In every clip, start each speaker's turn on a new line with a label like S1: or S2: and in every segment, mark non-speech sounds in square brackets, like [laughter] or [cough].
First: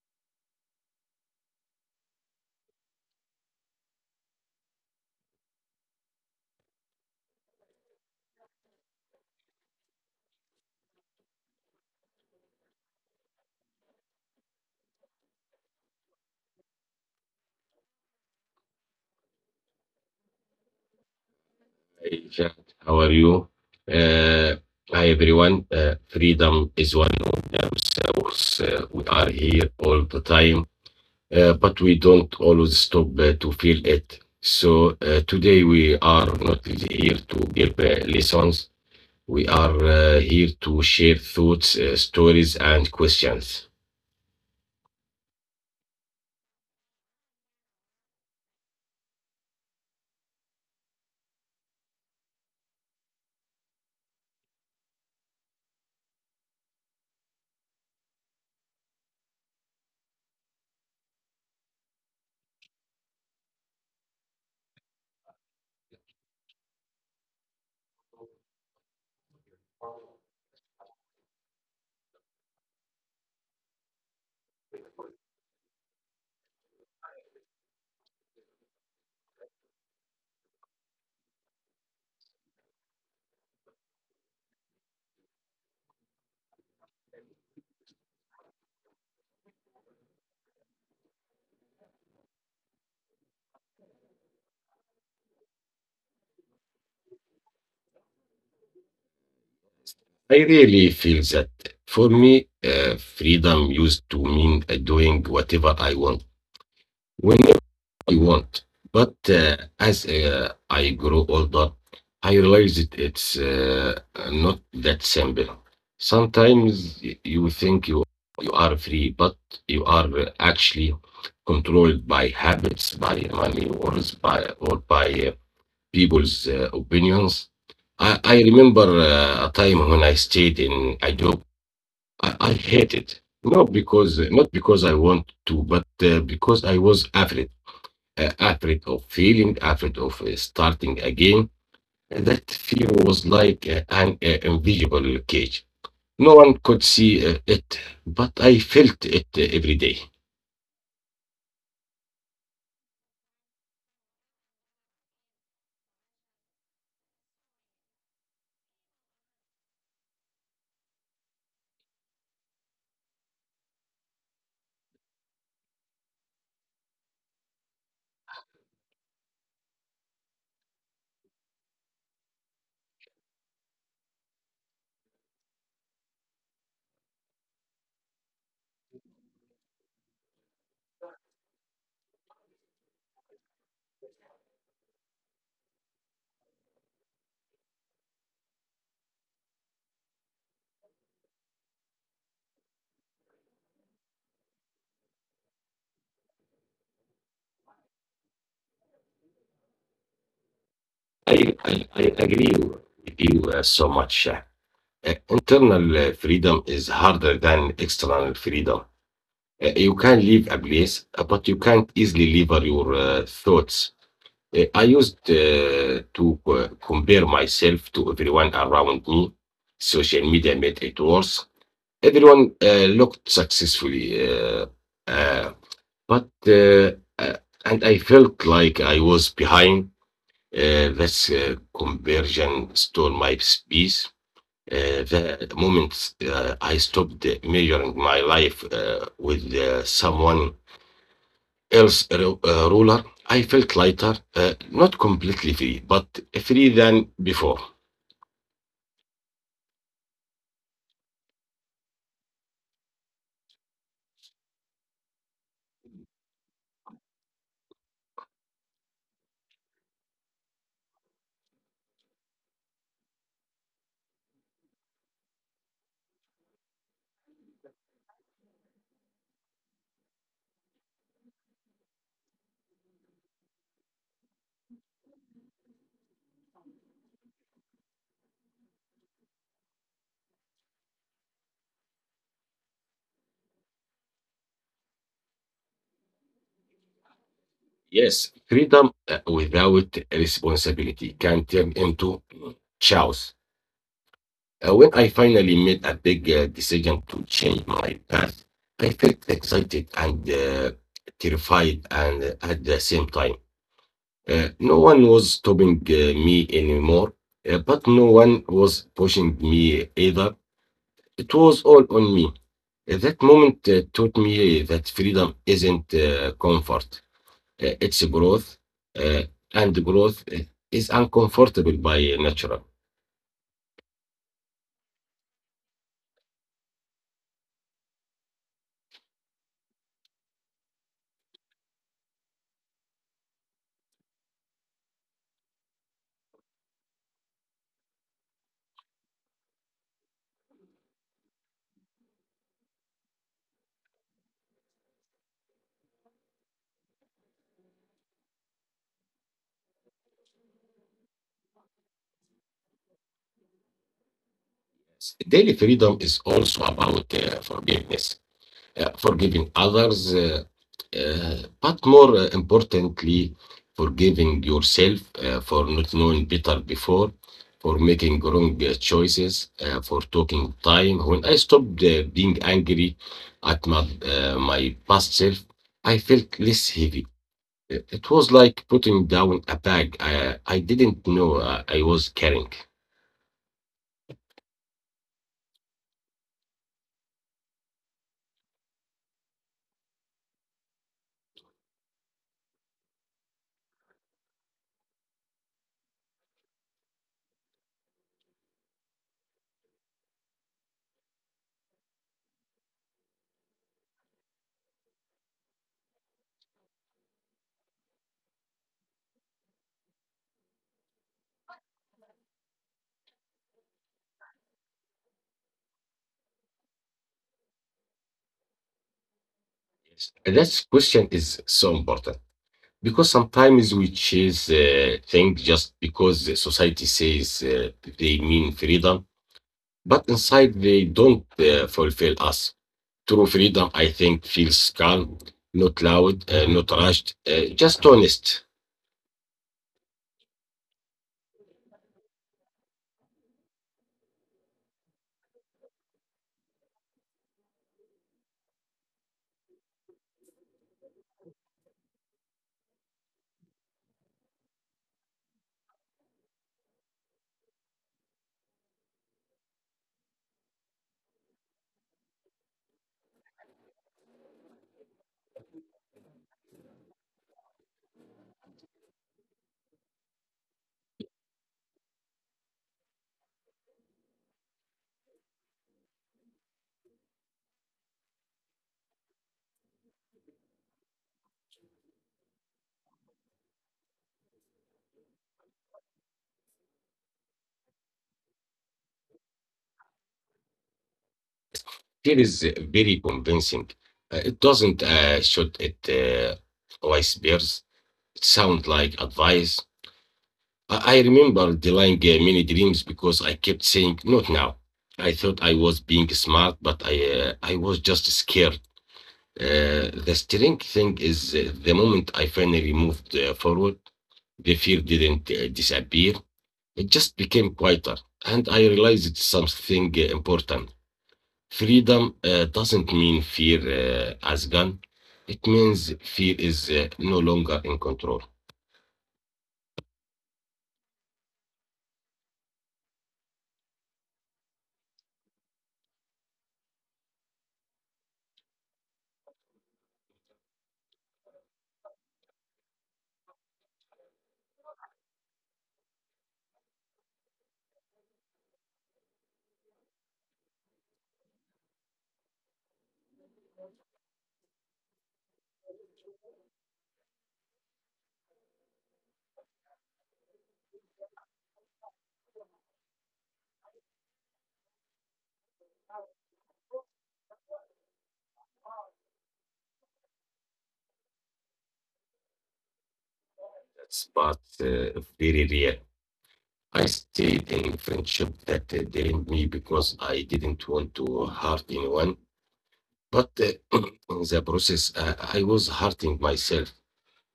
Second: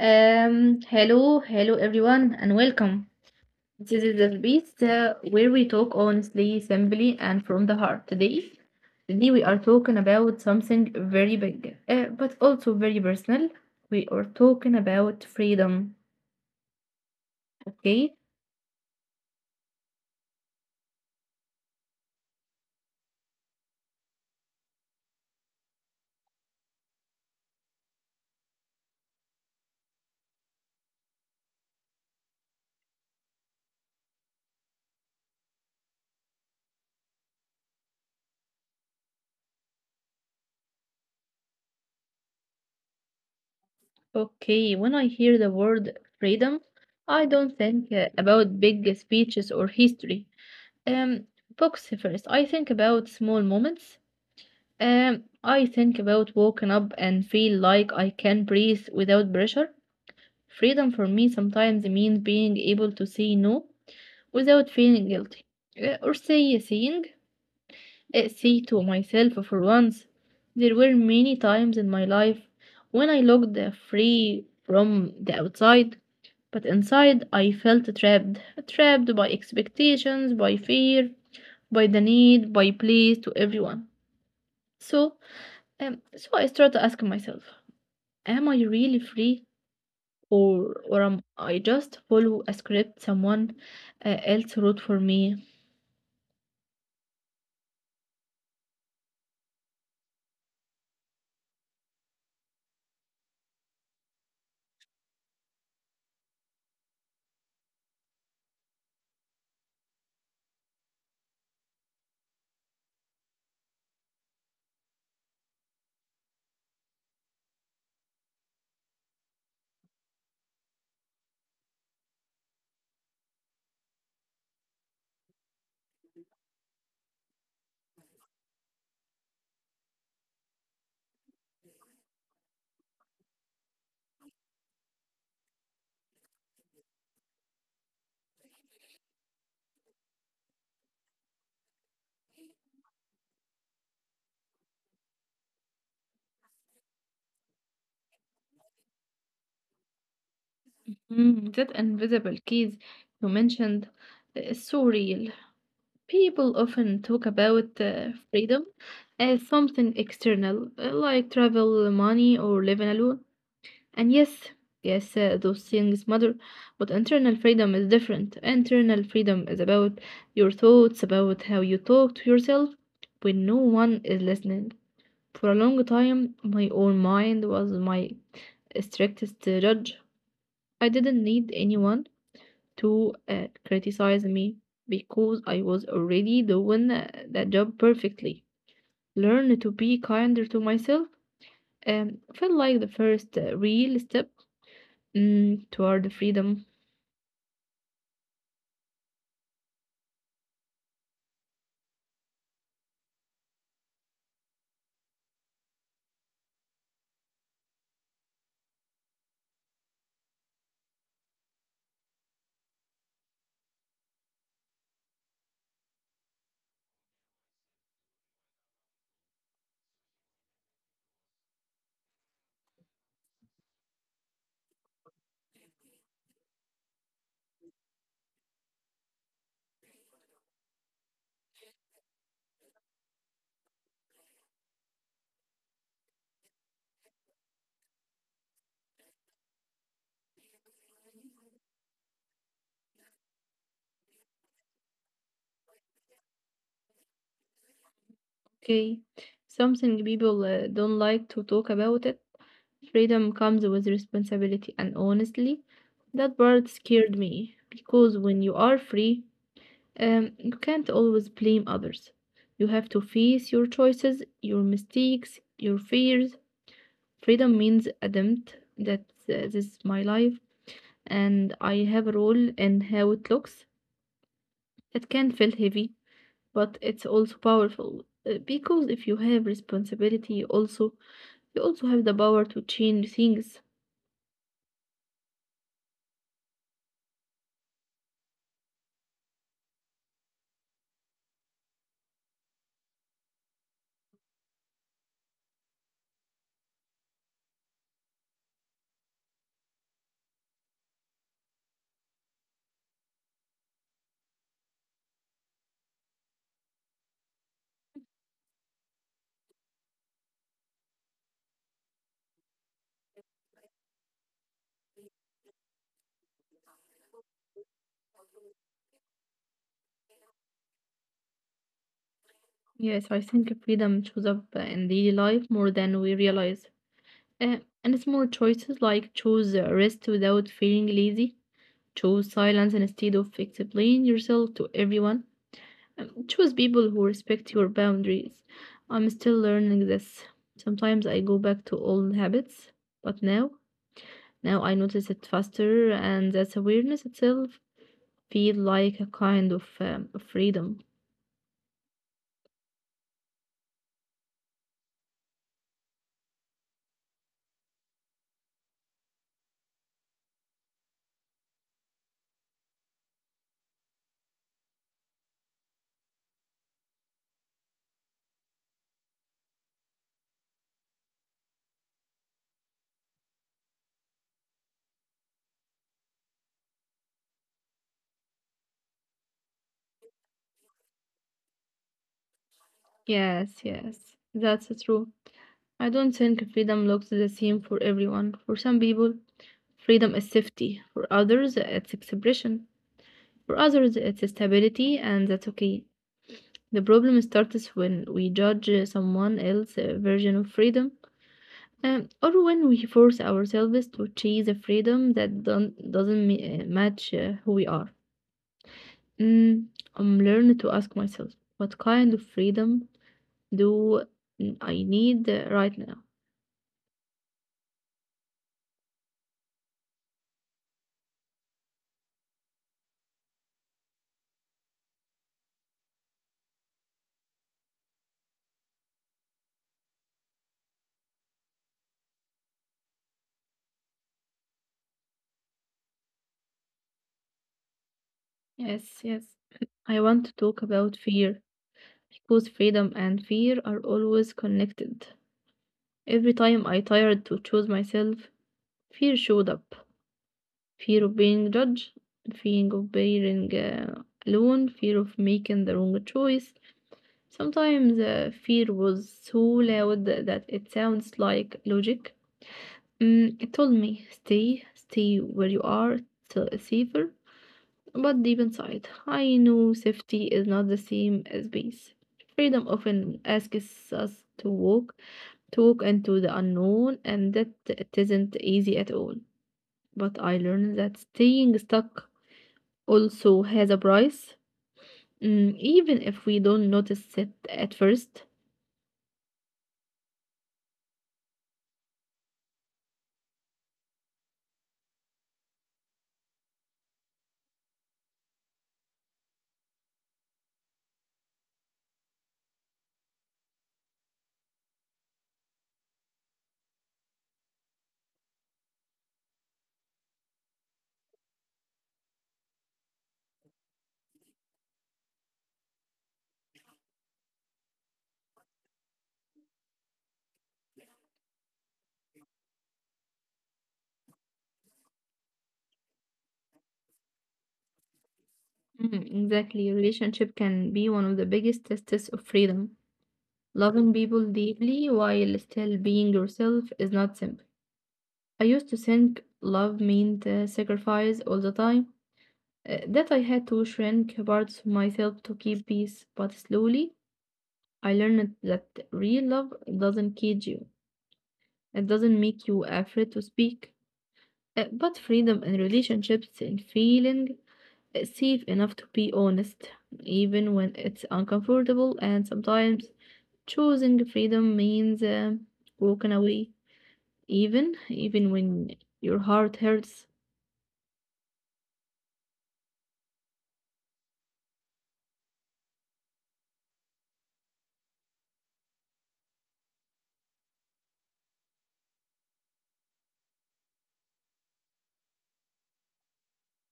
S1: Hello, hello everyone, and welcome. This is the space where we talk honestly, simply, and from the heart. Today we are talking about something very big, but also very personal. We are talking about freedom. Okay,
S2: Hey, Jack, how are you? Uh, Hi, everyone. Freedom is one of those, we are here all the time, but we don't always stop to feel it. So today we are not here to give lessons. We are here to share thoughts, stories, and questions.
S1: okay. When I hear the word freedom, I don't think about big speeches or history. Um, Books first. I think about small moments. I think about waking up and feel like I can breathe without pressure. Freedom for me sometimes means being able to say no without feeling guilty, or say to myself for once. There were many times in my life when I looked free from the outside, but inside I felt trapped, trapped by expectations, by fear, by the need, by please to everyone. So, so I started to ask myself. Am I really free or am I just follow a script someone else wrote for me?
S2: I really feel that for me, freedom used to mean doing whatever I want. But as I grow older, I realized it's not that simple. Sometimes you think you are free, but you are actually controlled by habits, by money, or by people's opinions. I remember a time when I stayed in a job I hated, not because I want to, but because I was afraid of failing, afraid of starting again. And that fear was like an invisible cage. No one could see it, but I felt it every day.
S1: Mm, that invisible keys you mentioned is so real. People often talk about freedom as something external, like travel, money, or living alone. And yes, those things matter, but internal freedom is different. Internal freedom is about your thoughts, about how you talk to yourself when no one is listening. For a long time, my own mind was my strictest judge. I didn't need anyone to criticize me because I was already doing that job perfectly. Learn to be kinder to myself felt like the first real step, mm, toward freedom.
S2: I agree with you so much. Internal freedom is harder than external freedom. You can leave a place, but you can't easily leave your thoughts. I used to compare myself to everyone around me. Social media made it worse. Everyone looked successfully, uh, but uh, and I felt like I was behind. This conversion stole my space. The moment I stopped measuring my life with someone Earth ruler, I felt lighter, not completely free, but free than before.
S1: Okay, something people don't like to talk about it. Freedom comes with responsibility, and honestly, that part scared me because when you are free, you can't always blame others. You have to face your choices, your mistakes, your fears. Freedom means adapt that this is my life and I have a role in how it looks. It can feel heavy, but it's also powerful because if you have responsibility, you also have the power to change things.
S2: Yes, freedom without responsibility can turn into chaos. When I finally made a big decision to change my path, I felt excited and terrified, and at the same time, no one was stopping me anymore, but no one was pushing me either. It was all on me. That moment taught me that freedom isn't comfort, it's growth, uh, and growth is uncomfortable by natural.
S1: Yes, I think freedom shows up in daily life more than we realize. Uh, and small choices like choose rest without feeling lazy. Choose silence instead of explaining yourself to everyone. Choose people who respect your boundaries. I'm still learning this. Sometimes I go back to old habits, but now I notice it faster, and that awareness itself feel like a kind of freedom.
S2: Daily freedom is also about forgiveness. Forgiving others, but more importantly, forgiving yourself for not knowing better before, for making wrong choices, for taking time. When I stopped being angry at my past self, I felt less heavy. It was like putting down a bag I didn't know I was carrying.
S1: Yes, yes, that's true. I don't think freedom looks the same for everyone. For some people, freedom is safety. For others, it's expression. For others, it's stability, and that's okay. The problem starts when we judge someone else's version of freedom, or when we force ourselves to chase a freedom that don't, doesn't match who we are. Mm, I'm learning to ask myself, what kind of freedom do I need right now?
S2: Yes. That question is so important. Because sometimes we chase things just because the society says they mean freedom, but inside they don't fulfill us. True freedom, I think, feels calm, not loud, not rushed, just honest.
S1: Yes, yes. I want to talk about fear because freedom and fear are always connected. Every time I tried to choose myself, fear showed up. Fear of being judged, fear of being alone, fear of making the wrong choice. Sometimes fear was so loud that it sounds like logic. Mm, it told me, stay where you are, till it's safer. But deep inside, I know safety is not the same as peace. Freedom often asks us to walk, to walk into the unknown, and that it isn't easy at all. But I learned that staying stuck also has a price, mm, even if we don't notice it at first.
S2: Here is very convincing. It doesn't shoot at vice bears. It sounds like advice. I remember delaying many dreams because I kept saying, not now. I thought I was being smart, but I was just scared. The strange thing is, the moment I finally moved forward, the fear didn't disappear. It just became quieter. And I realized it's something important. Freedom doesn't mean fear as gone. It means fear is no longer in control.
S1: Mm, exactly. Relationship can be one of the biggest tests of freedom. Loving people deeply while still being yourself is not simple. I used to think love meant sacrifice all the time, that I had to shrink parts of myself to keep peace, but slowly I learned that real love doesn't cage you, it doesn't make you afraid to speak. But freedom in relationships and feeling safe enough to be honest, even when it's uncomfortable, and sometimes choosing freedom means walking away, even when your heart hurts.
S2: That's but very real. I stayed in friendship that drained me because I didn't want to hurt anyone. But [clears throat] in the process, I was hurting myself.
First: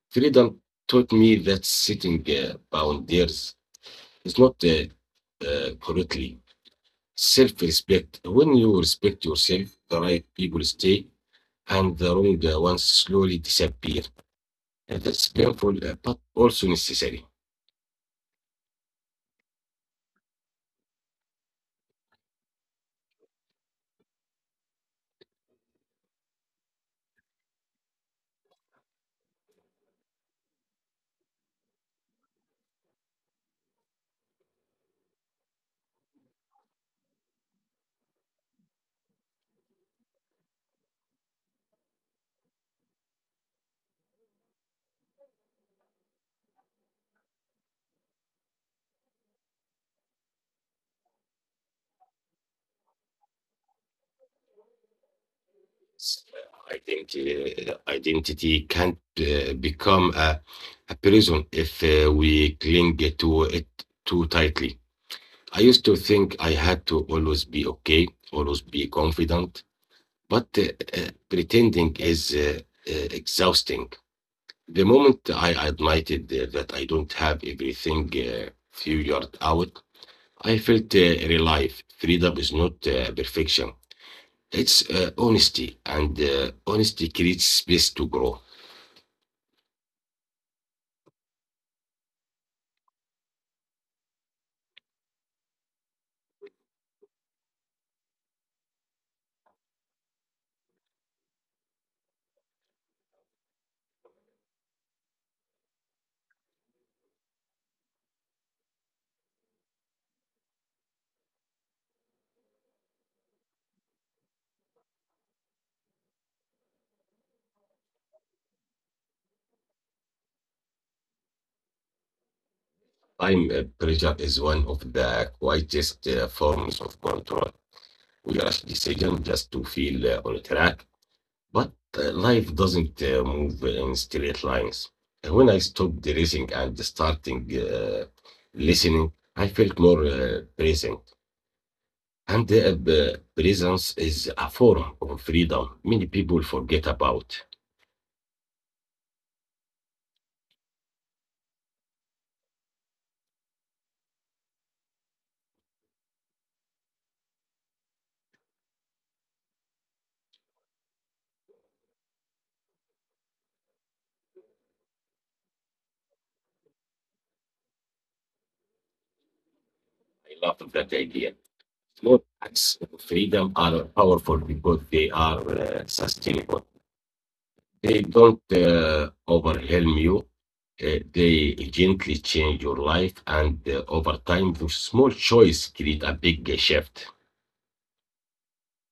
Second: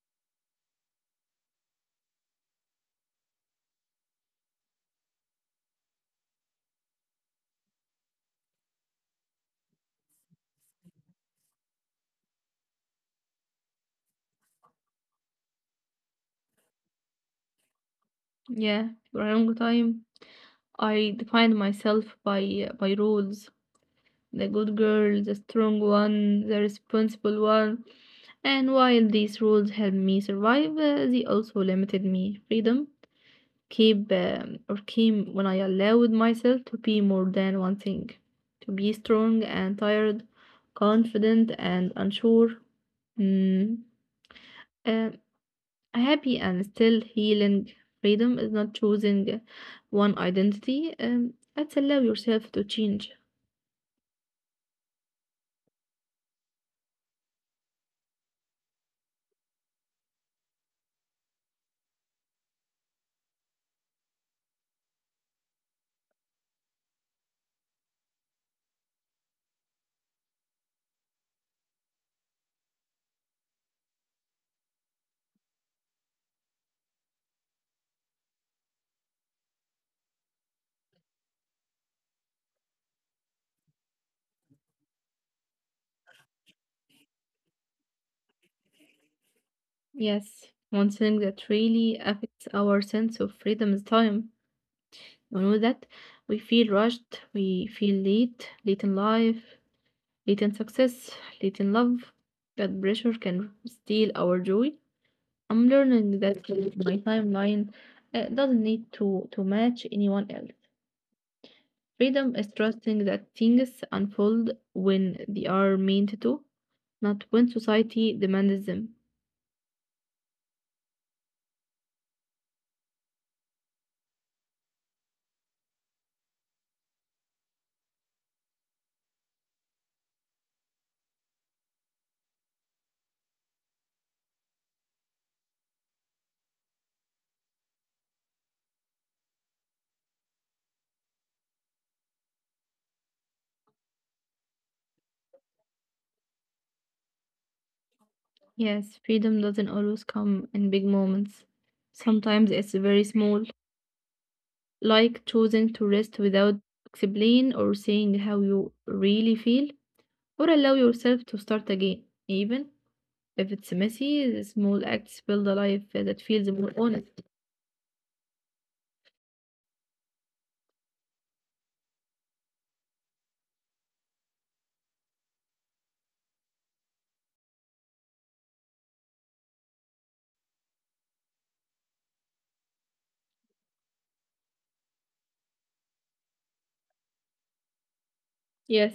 S2: Freedom taught me that setting boundaries is not correctly. Self respect. When you respect yourself, the right people stay and the wrong ones slowly disappear. And that's painful but also necessary.
S1: Yeah, for a long time, I defined myself by rules. The good girl, the strong one, the responsible one. And while these rules helped me survive, they also limited me freedom keep or came when I allowed myself to be more than one thing, to be strong and tired, confident and unsure, mm, uh, happy and still healing. Freedom is not choosing one identity. It's allow yourself to change.
S2: It's, uh, identity can't become a prison if we cling to it too tightly. I used to think I had to always be okay, always be confident, but pretending is exhausting. The moment I admitted that I don't have everything figured out, I felt real life. Freedom is not perfection, it's honesty, and honesty creates space to grow.
S1: Yes, one thing that really affects our sense of freedom is time. We know that we feel rushed, we feel late, late in life, late in success, late in love. That pressure can steal our joy. I'm learning that my timeline doesn't need to match anyone else. Freedom is trusting that things unfold when they are meant to, not when society demands them.
S2: Time pressure is one of the quietest forms of control. We rush decision just to feel on track, but life doesn't move in straight lines. And when I stopped racing and starting listening, I felt more present. And their presence is a form of freedom many people forget about.
S1: Yes, freedom doesn't always come in big moments. Sometimes it's very small, like choosing to rest without explaining or saying how you really feel, or allow yourself to start again, even if it's messy. The small acts build a life that feels more honest.
S2: I love that idea. Small acts of freedom are powerful because they are sustainable. They don't overwhelm you. They gently change your life and over time those small choice create a big shift.
S1: Yes.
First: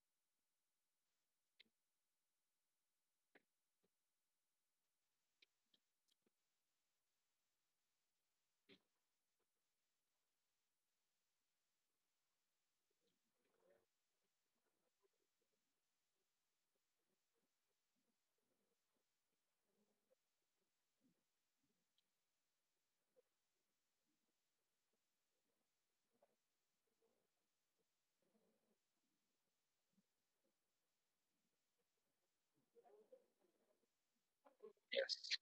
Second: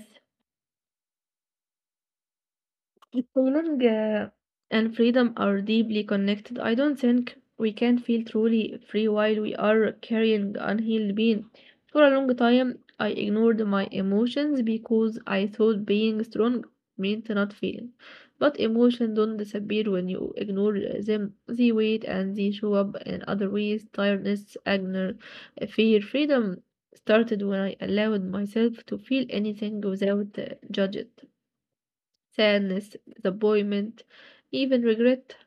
S1: Belonging and freedom are deeply connected. I don't think we can feel truly free while we are carrying unhealed pain. For a long time, I ignored my emotions because I thought being strong meant not feeling. But emotions don't disappear when you ignore them. They wait and they show up in other ways. Tiredness, anger, fear, freedom started when I allowed myself to feel anything without judge sadness, disappointment, even regret.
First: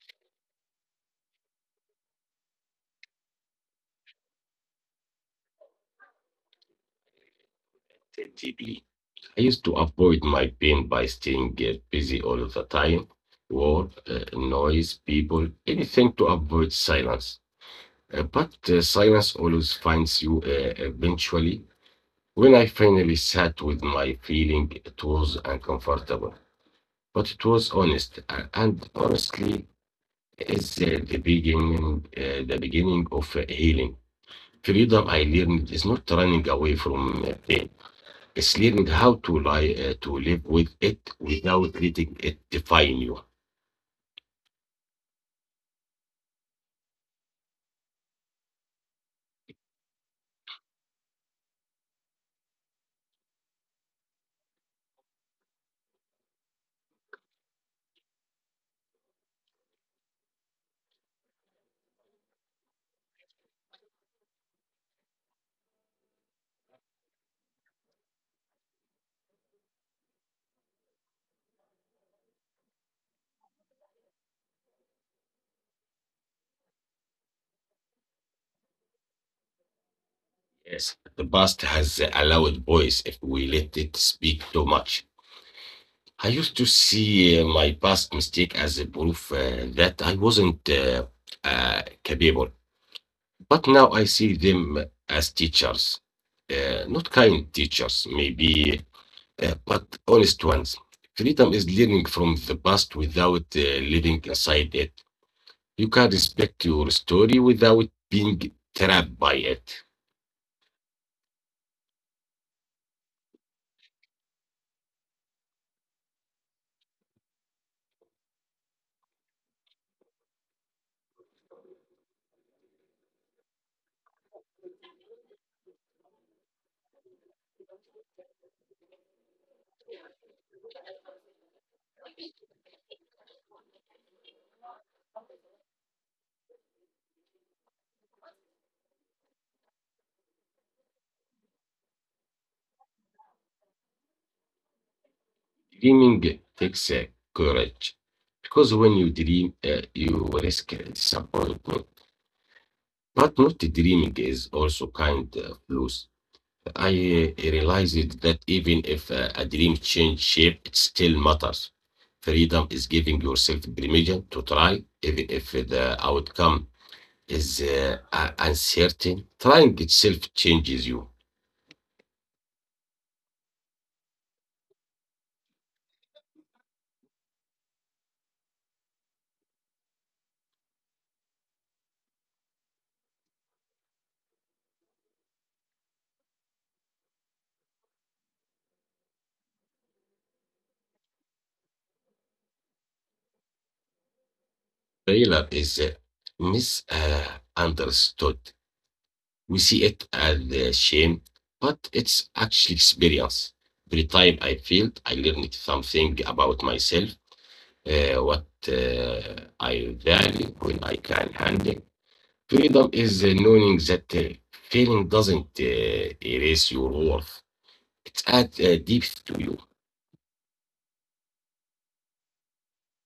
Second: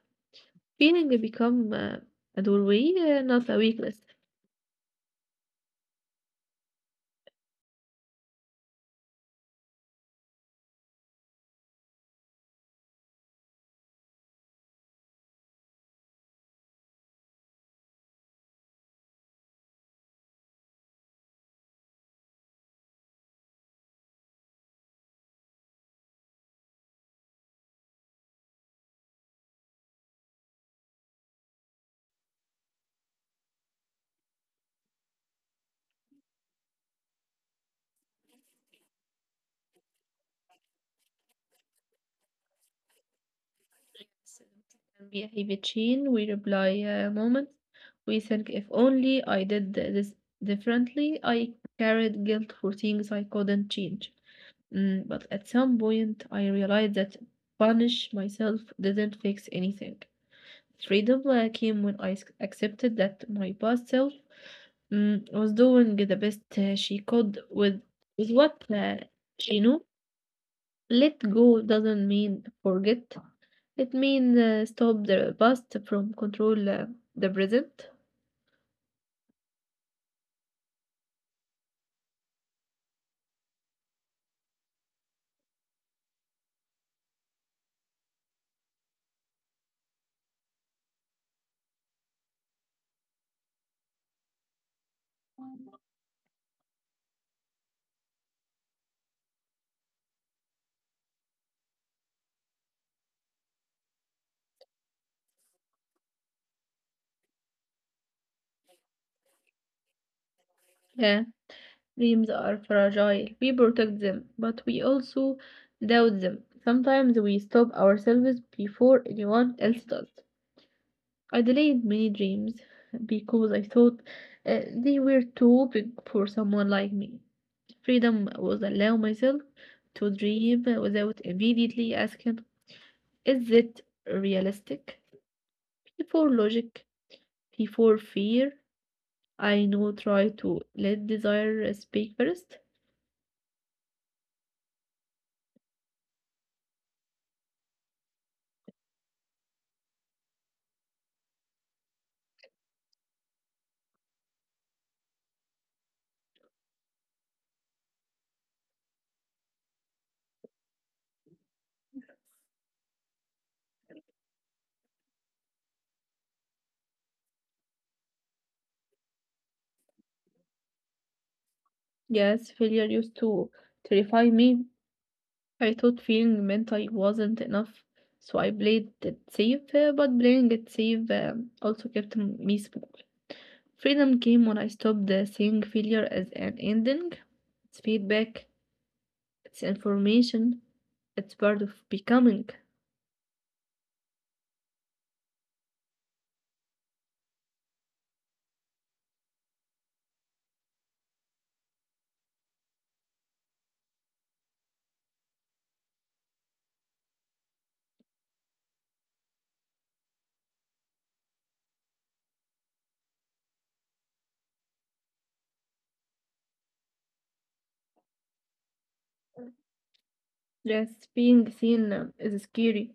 S1: Feeling become a doorway, not a weakness.
S2: Deeply. I used to avoid my pain by staying busy all of the time, work, noise, people, anything to avoid silence. But silence always finds you eventually. When I finally sat with my feeling, it was uncomfortable, but it was honest, and honestly, is the beginning of healing. Freedom I learned is not running away from pain; it's learning how to to live with it without letting it define you.
S1: Yes, it can be a heavy chain. We reply a moment. We think if only I did this differently, I carried guilt for things I couldn't change. Mm, but at some point, I realized that punish myself didn't fix anything. Freedom came when accepted that my past self, mm, was doing the best she could with what she knew. Let go doesn't mean forget. It means stop the past from control the present.
S2: Yes, the past has allowed boys if we let it speak too much. I used to see my past mistake as a proof that I wasn't capable, but now I see them as teachers, not kind teachers, maybe. But honest ones, freedom is learning from the past without living inside it. You can respect your story without being trapped by it.
S1: Yeah, dreams are fragile. We protect them, but we also doubt them. Sometimes we stop ourselves before anyone else does. I delayed many dreams because I thought they were too big for someone like me. Freedom was allow myself to dream without immediately asking, is it realistic? Before logic, before fear, I know try to let desire speak first.
S2: Dreaming takes courage because when you dream, you risk disappointment. But not dreaming is also kind of loose. I realized that even if a dream change shape, it still matters. Freedom is giving yourself permission to try, even if the outcome is uncertain. Trying itself changes you.
S1: Yes, failure used to terrify me. I thought feeling meant I wasn't enough, so I played it safe, but playing it safe also kept me small. Freedom came when I stopped seeing failure as an ending. It's feedback, it's information, it's part of becoming.
S2: Failure is misunderstood. We see it as shame, but it's actually experience. Every time I failed, I learned something about myself, what I value when I can handle. Freedom is knowing that failing doesn't erase your worth. It adds depth to you.
S1: Yes, being seen is scary.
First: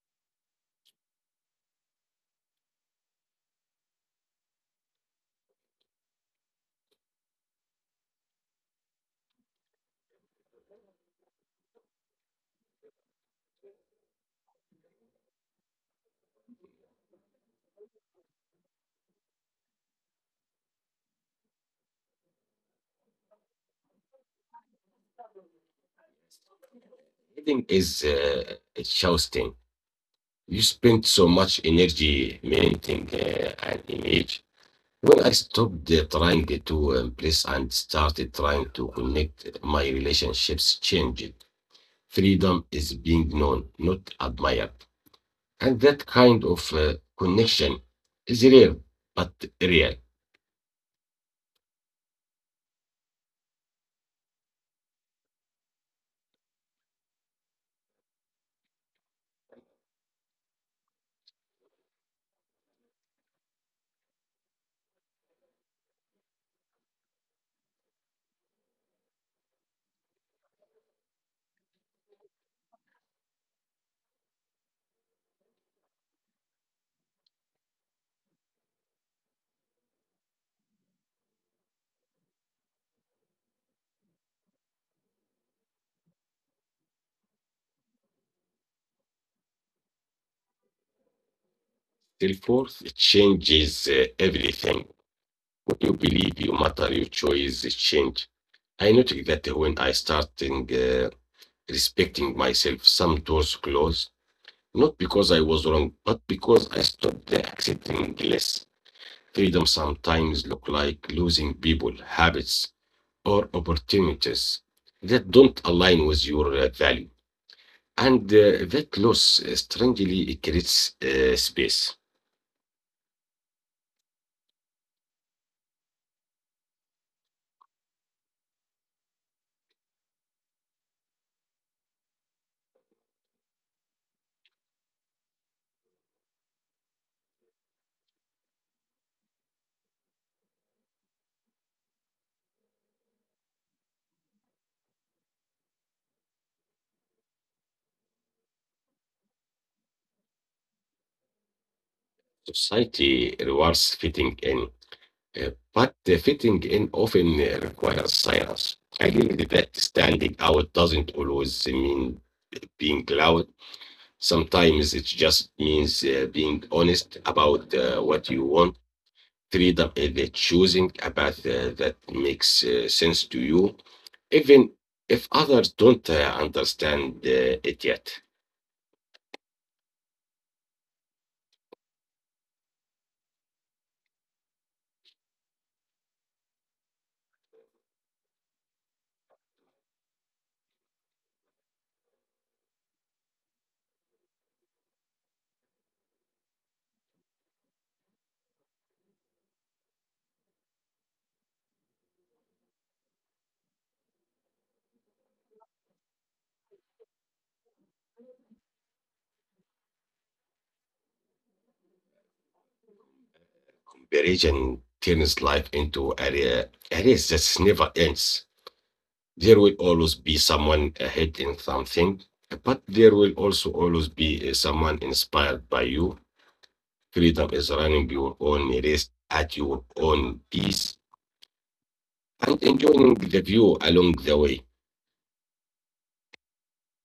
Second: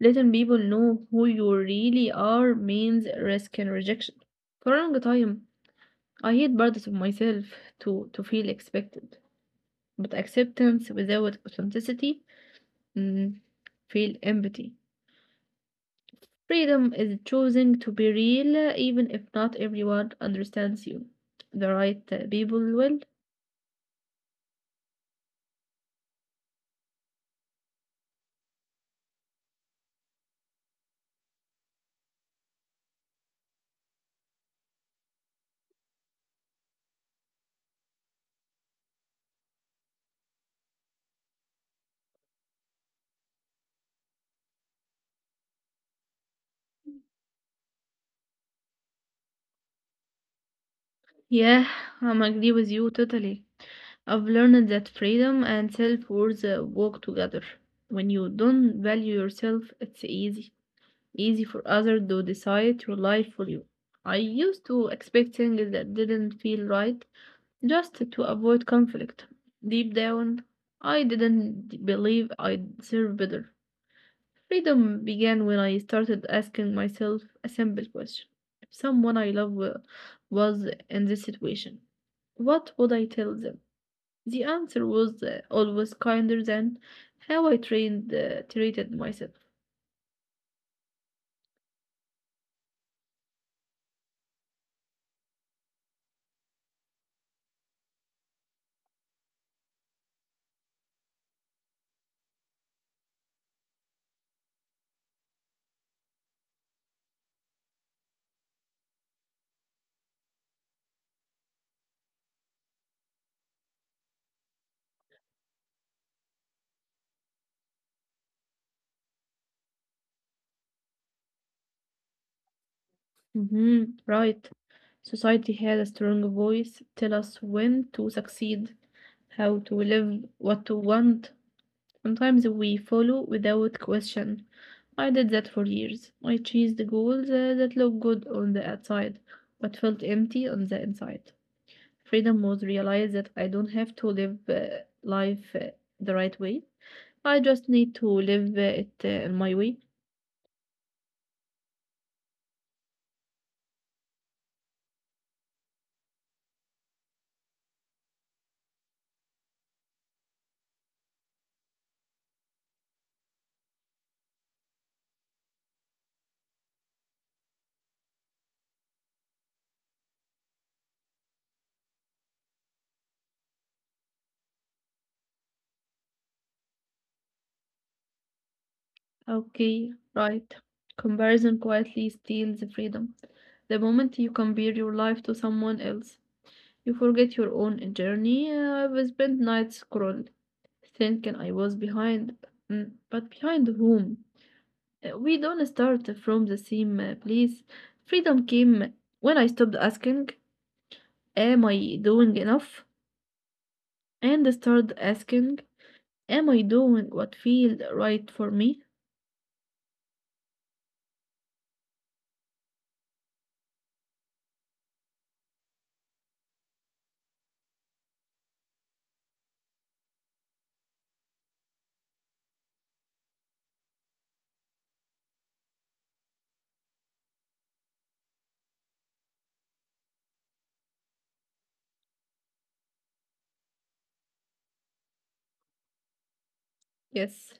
S1: Letting people know who you really are means risk and rejection. For a long time, I hid parts of myself to feel expected, but acceptance without authenticity, mm, feel empathy. Freedom is choosing to be real even if not everyone understands you. The right people will.
S2: Healing is exhausting. You spend so much energy maintaining an image. When I stopped trying to impress and started trying to connect, my relationships changed. Freedom is being known, not admired. And that kind of connection is rare, but real.
S1: Yeah, I'm agree with you totally. I've learned that freedom and self-worth work together. When you don't value yourself, it's easy. Easy for others to decide your life for you. I used to expect things that didn't feel right just to avoid conflict. Deep down, I didn't believe I deserved better. Freedom began when I started asking myself a simple question. If someone I love was in this situation, what would I tell them? The answer was always kinder than how I treated myself.
S2: Till fourth changes everything. What you believe you matter, your choice change. I noticed that when I starting respecting myself, some doors close, not because I was wrong, but because I stopped accepting less. Freedom sometimes look like losing people, habits, or opportunities that don't align with your value. And that loss, strangely, it creates space.
S1: Hmm, right. Society had a strong voice tell us when to succeed, how to live, what to want. Sometimes we follow without question. I did that for years. I chased the goals that looked good on the outside, but felt empty on the inside. Freedom was realized that I don't have to live life the right way. I just need to live it in my way.
S2: Society rewards fitting in, but the fitting in often requires silence. I learned that standing out doesn't always mean being loud. Sometimes it just means being honest about what you want. Freedom is the choosing a path that makes sense to you, even if others don't understand it yet.
S1: Okay, right. Comparison quietly steals the freedom. The moment you compare your life to someone else, you forget your own journey. I've spent nights scrolling, thinking I was behind, mm, but behind whom? We don't start from the same place. Freedom came when I stopped asking, am I doing enough? And started asking, am I doing what feels right for me?
S2: Religion turns life into a race that never ends. There will always be someone ahead in something, but there will also always be someone inspired by you. Freedom is running your own race at your own pace and enjoying the view along the way.
S1: Yes,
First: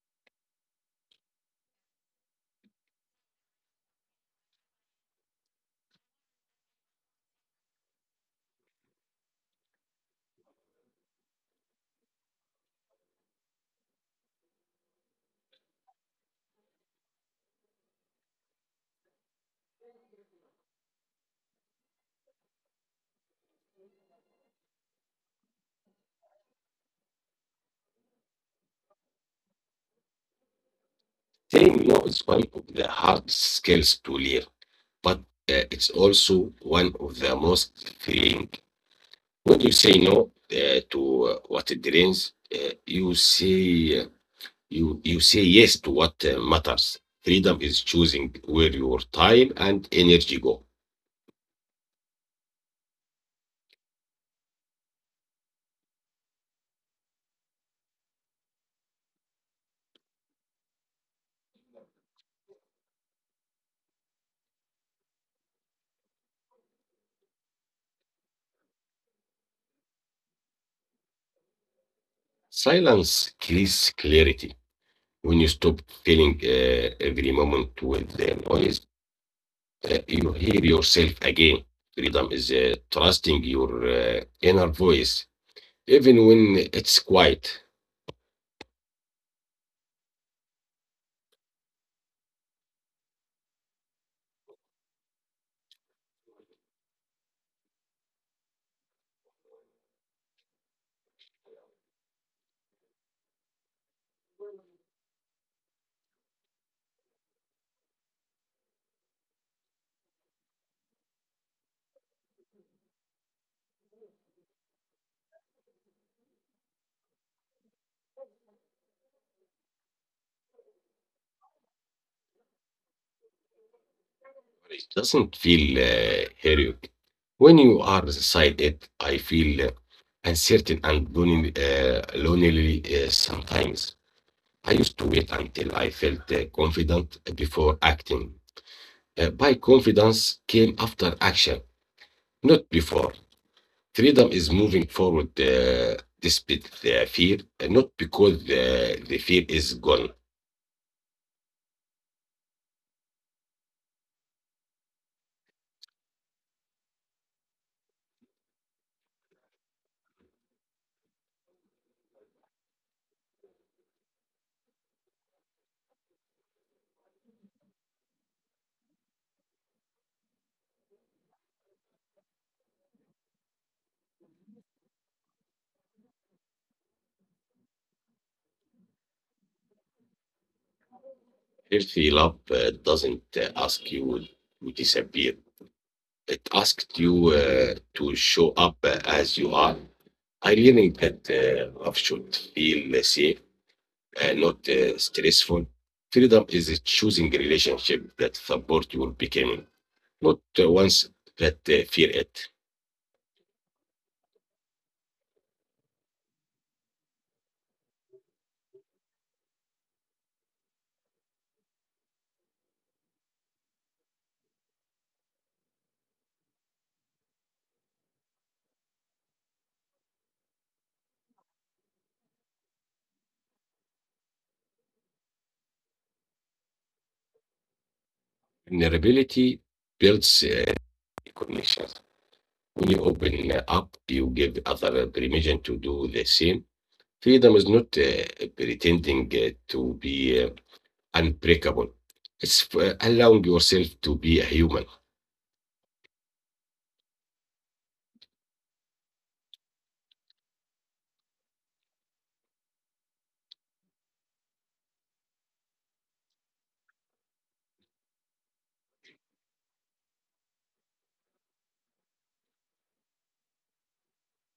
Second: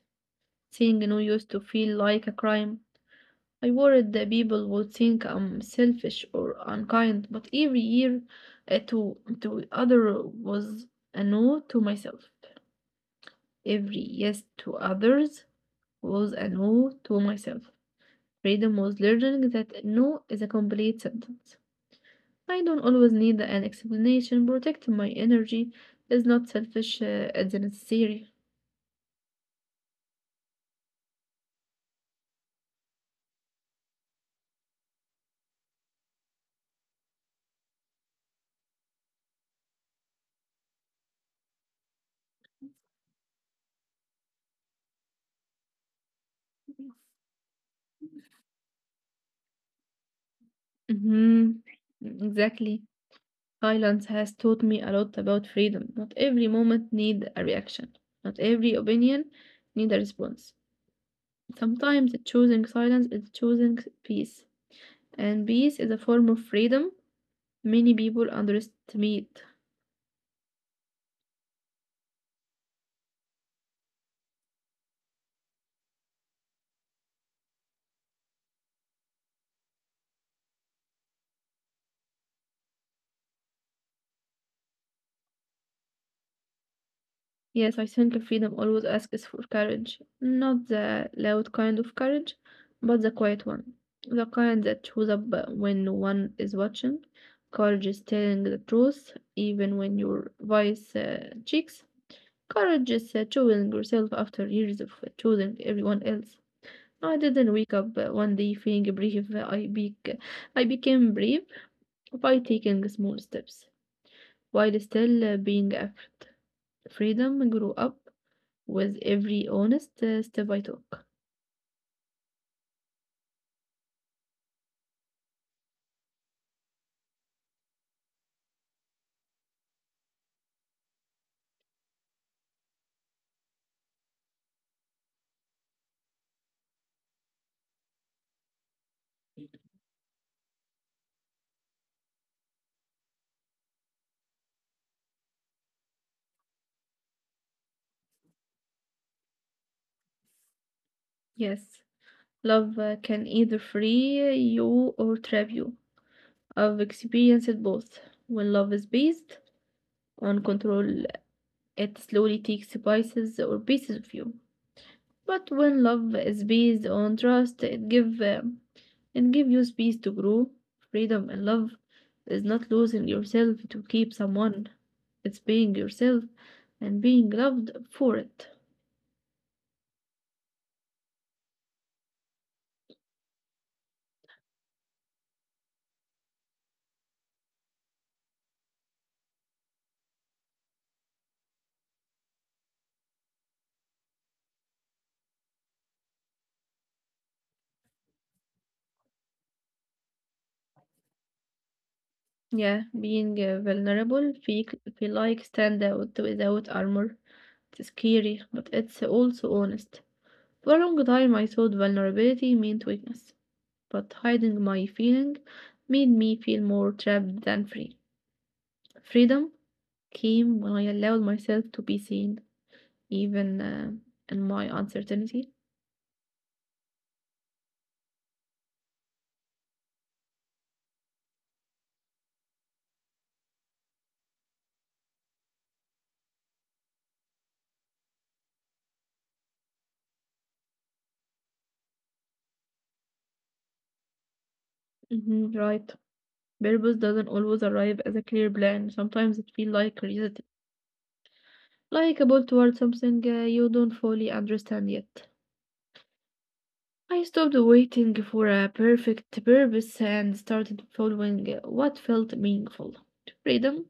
S1: saying no used to feel like a crime. I worried that people would think I'm selfish or unkind, but every year to other was a no to myself. Every yes to others was an oath to myself. Freedom was learning that no is a complete sentence. I don't always need an explanation. Protecting my energy is not selfish, it's necessary.
S2: Saying no is one of the hard skills to learn, but it's also one of the most freeing. When you say no to what it drains, you say yes to what matters. Freedom is choosing where your time and energy go.
S1: Hmm, exactly. Silence has taught me a lot about freedom. Not every moment need a reaction. Not every opinion need a response. Sometimes choosing silence is choosing peace. And peace is a form of freedom many people underestimate.
S2: Silence creates clarity. When you stop filling every moment with noise, you hear yourself again. Freedom is trusting your inner voice, even when it's quiet.
S1: Yes, I think freedom always asks for courage, not the loud kind of courage, but the quiet one. The kind that shows up when no one is watching. Courage is telling the truth, even when your voice cheeks. Courage is choosing yourself after years of choosing everyone else. I didn't wake up one day feeling brave. I became brave by taking small steps while still being afraid. Freedom grow up with every honest step I took.
S2: It doesn't feel heroic. When you are beside it, I feel uncertain and lonely sometimes. I used to wait until I felt confident before acting. By confidence came after action, not before. Freedom is moving forward despite the fear, not because the fear is gone.
S1: Yes, love can either free you or trap you. I've experienced both. When love is based on control, it slowly takes pieces of you. But when love is based on trust, it give you space to grow. Freedom and love is not losing yourself to keep someone. It's being yourself and being loved for it.
S2: Healthy love doesn't ask you to disappear. It asked you to show up as you are. I learned that love should feel safe and not stressful. Freedom is choosing a relationship that support your becoming, not ones that fear it.
S1: Yeah, being vulnerable feel like stand out without armor. It's scary, but it's also honest. For a long time, I thought vulnerability meant weakness, but hiding my feeling made me feel more trapped than free. Freedom came when I allowed myself to be seen, even in my uncertainty.
S2: Vulnerability builds connections. When you open up, you give other permission to do the same. Freedom is not pretending to be unbreakable. It's allowing yourself to be a human.
S1: Mhm, right. Purpose doesn't always arrive as a clear plan. Sometimes it feels like reset. Likeable towards something you don't fully understand yet. I stopped waiting for a perfect purpose and started following what felt meaningful. Freedom.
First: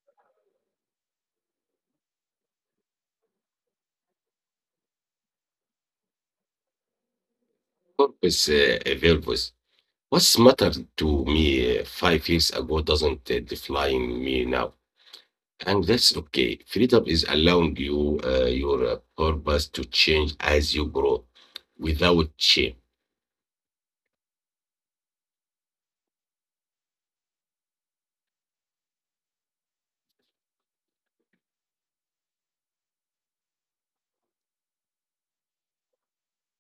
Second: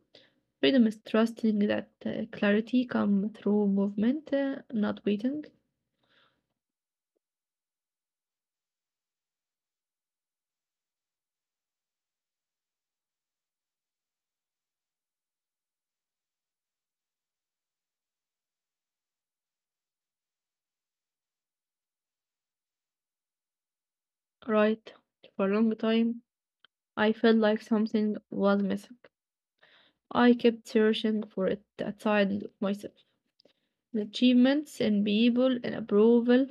S1: Freedom is trusting that clarity come through movement, not waiting.
S2: Purpose evolves. What's mattered to me 5 years ago doesn't define me now. And that's okay. Freedom is allowing your purpose to change as you grow without shame.
S1: Right. For a long time, I felt like something was missing. I kept searching for it outside of myself. The achievements and people and approval.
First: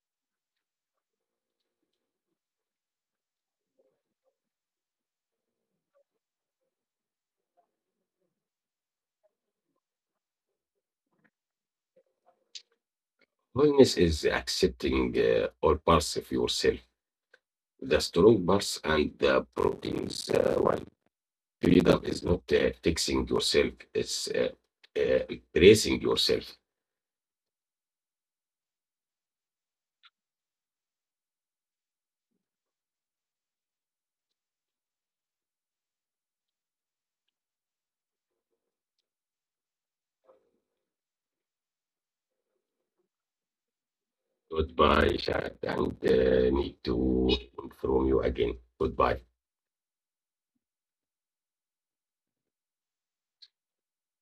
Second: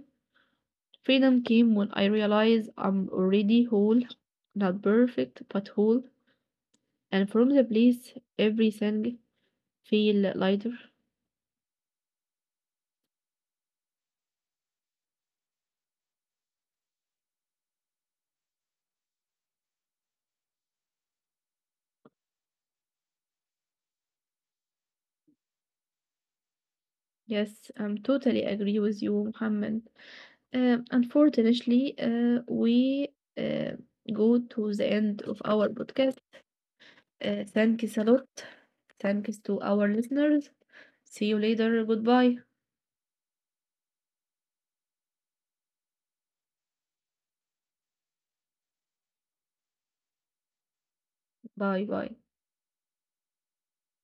S1: Freedom came when I realized I'm already whole, not perfect, but whole, and from the place everything feel lighter.
S2: Kindness is accepting all parts of yourself, the strong parts and the problems one. Freedom is not fixing yourself, it's embracing yourself.
S1: Yes, I'm totally agree with you, Muhammad. Unfortunately, we uh, go to the end of our podcast. Thanks a lot. Thanks to our listeners. See you later. Goodbye.
S2: Goodbye, Shad, and need to inform you again. Goodbye.
S1: Bye bye.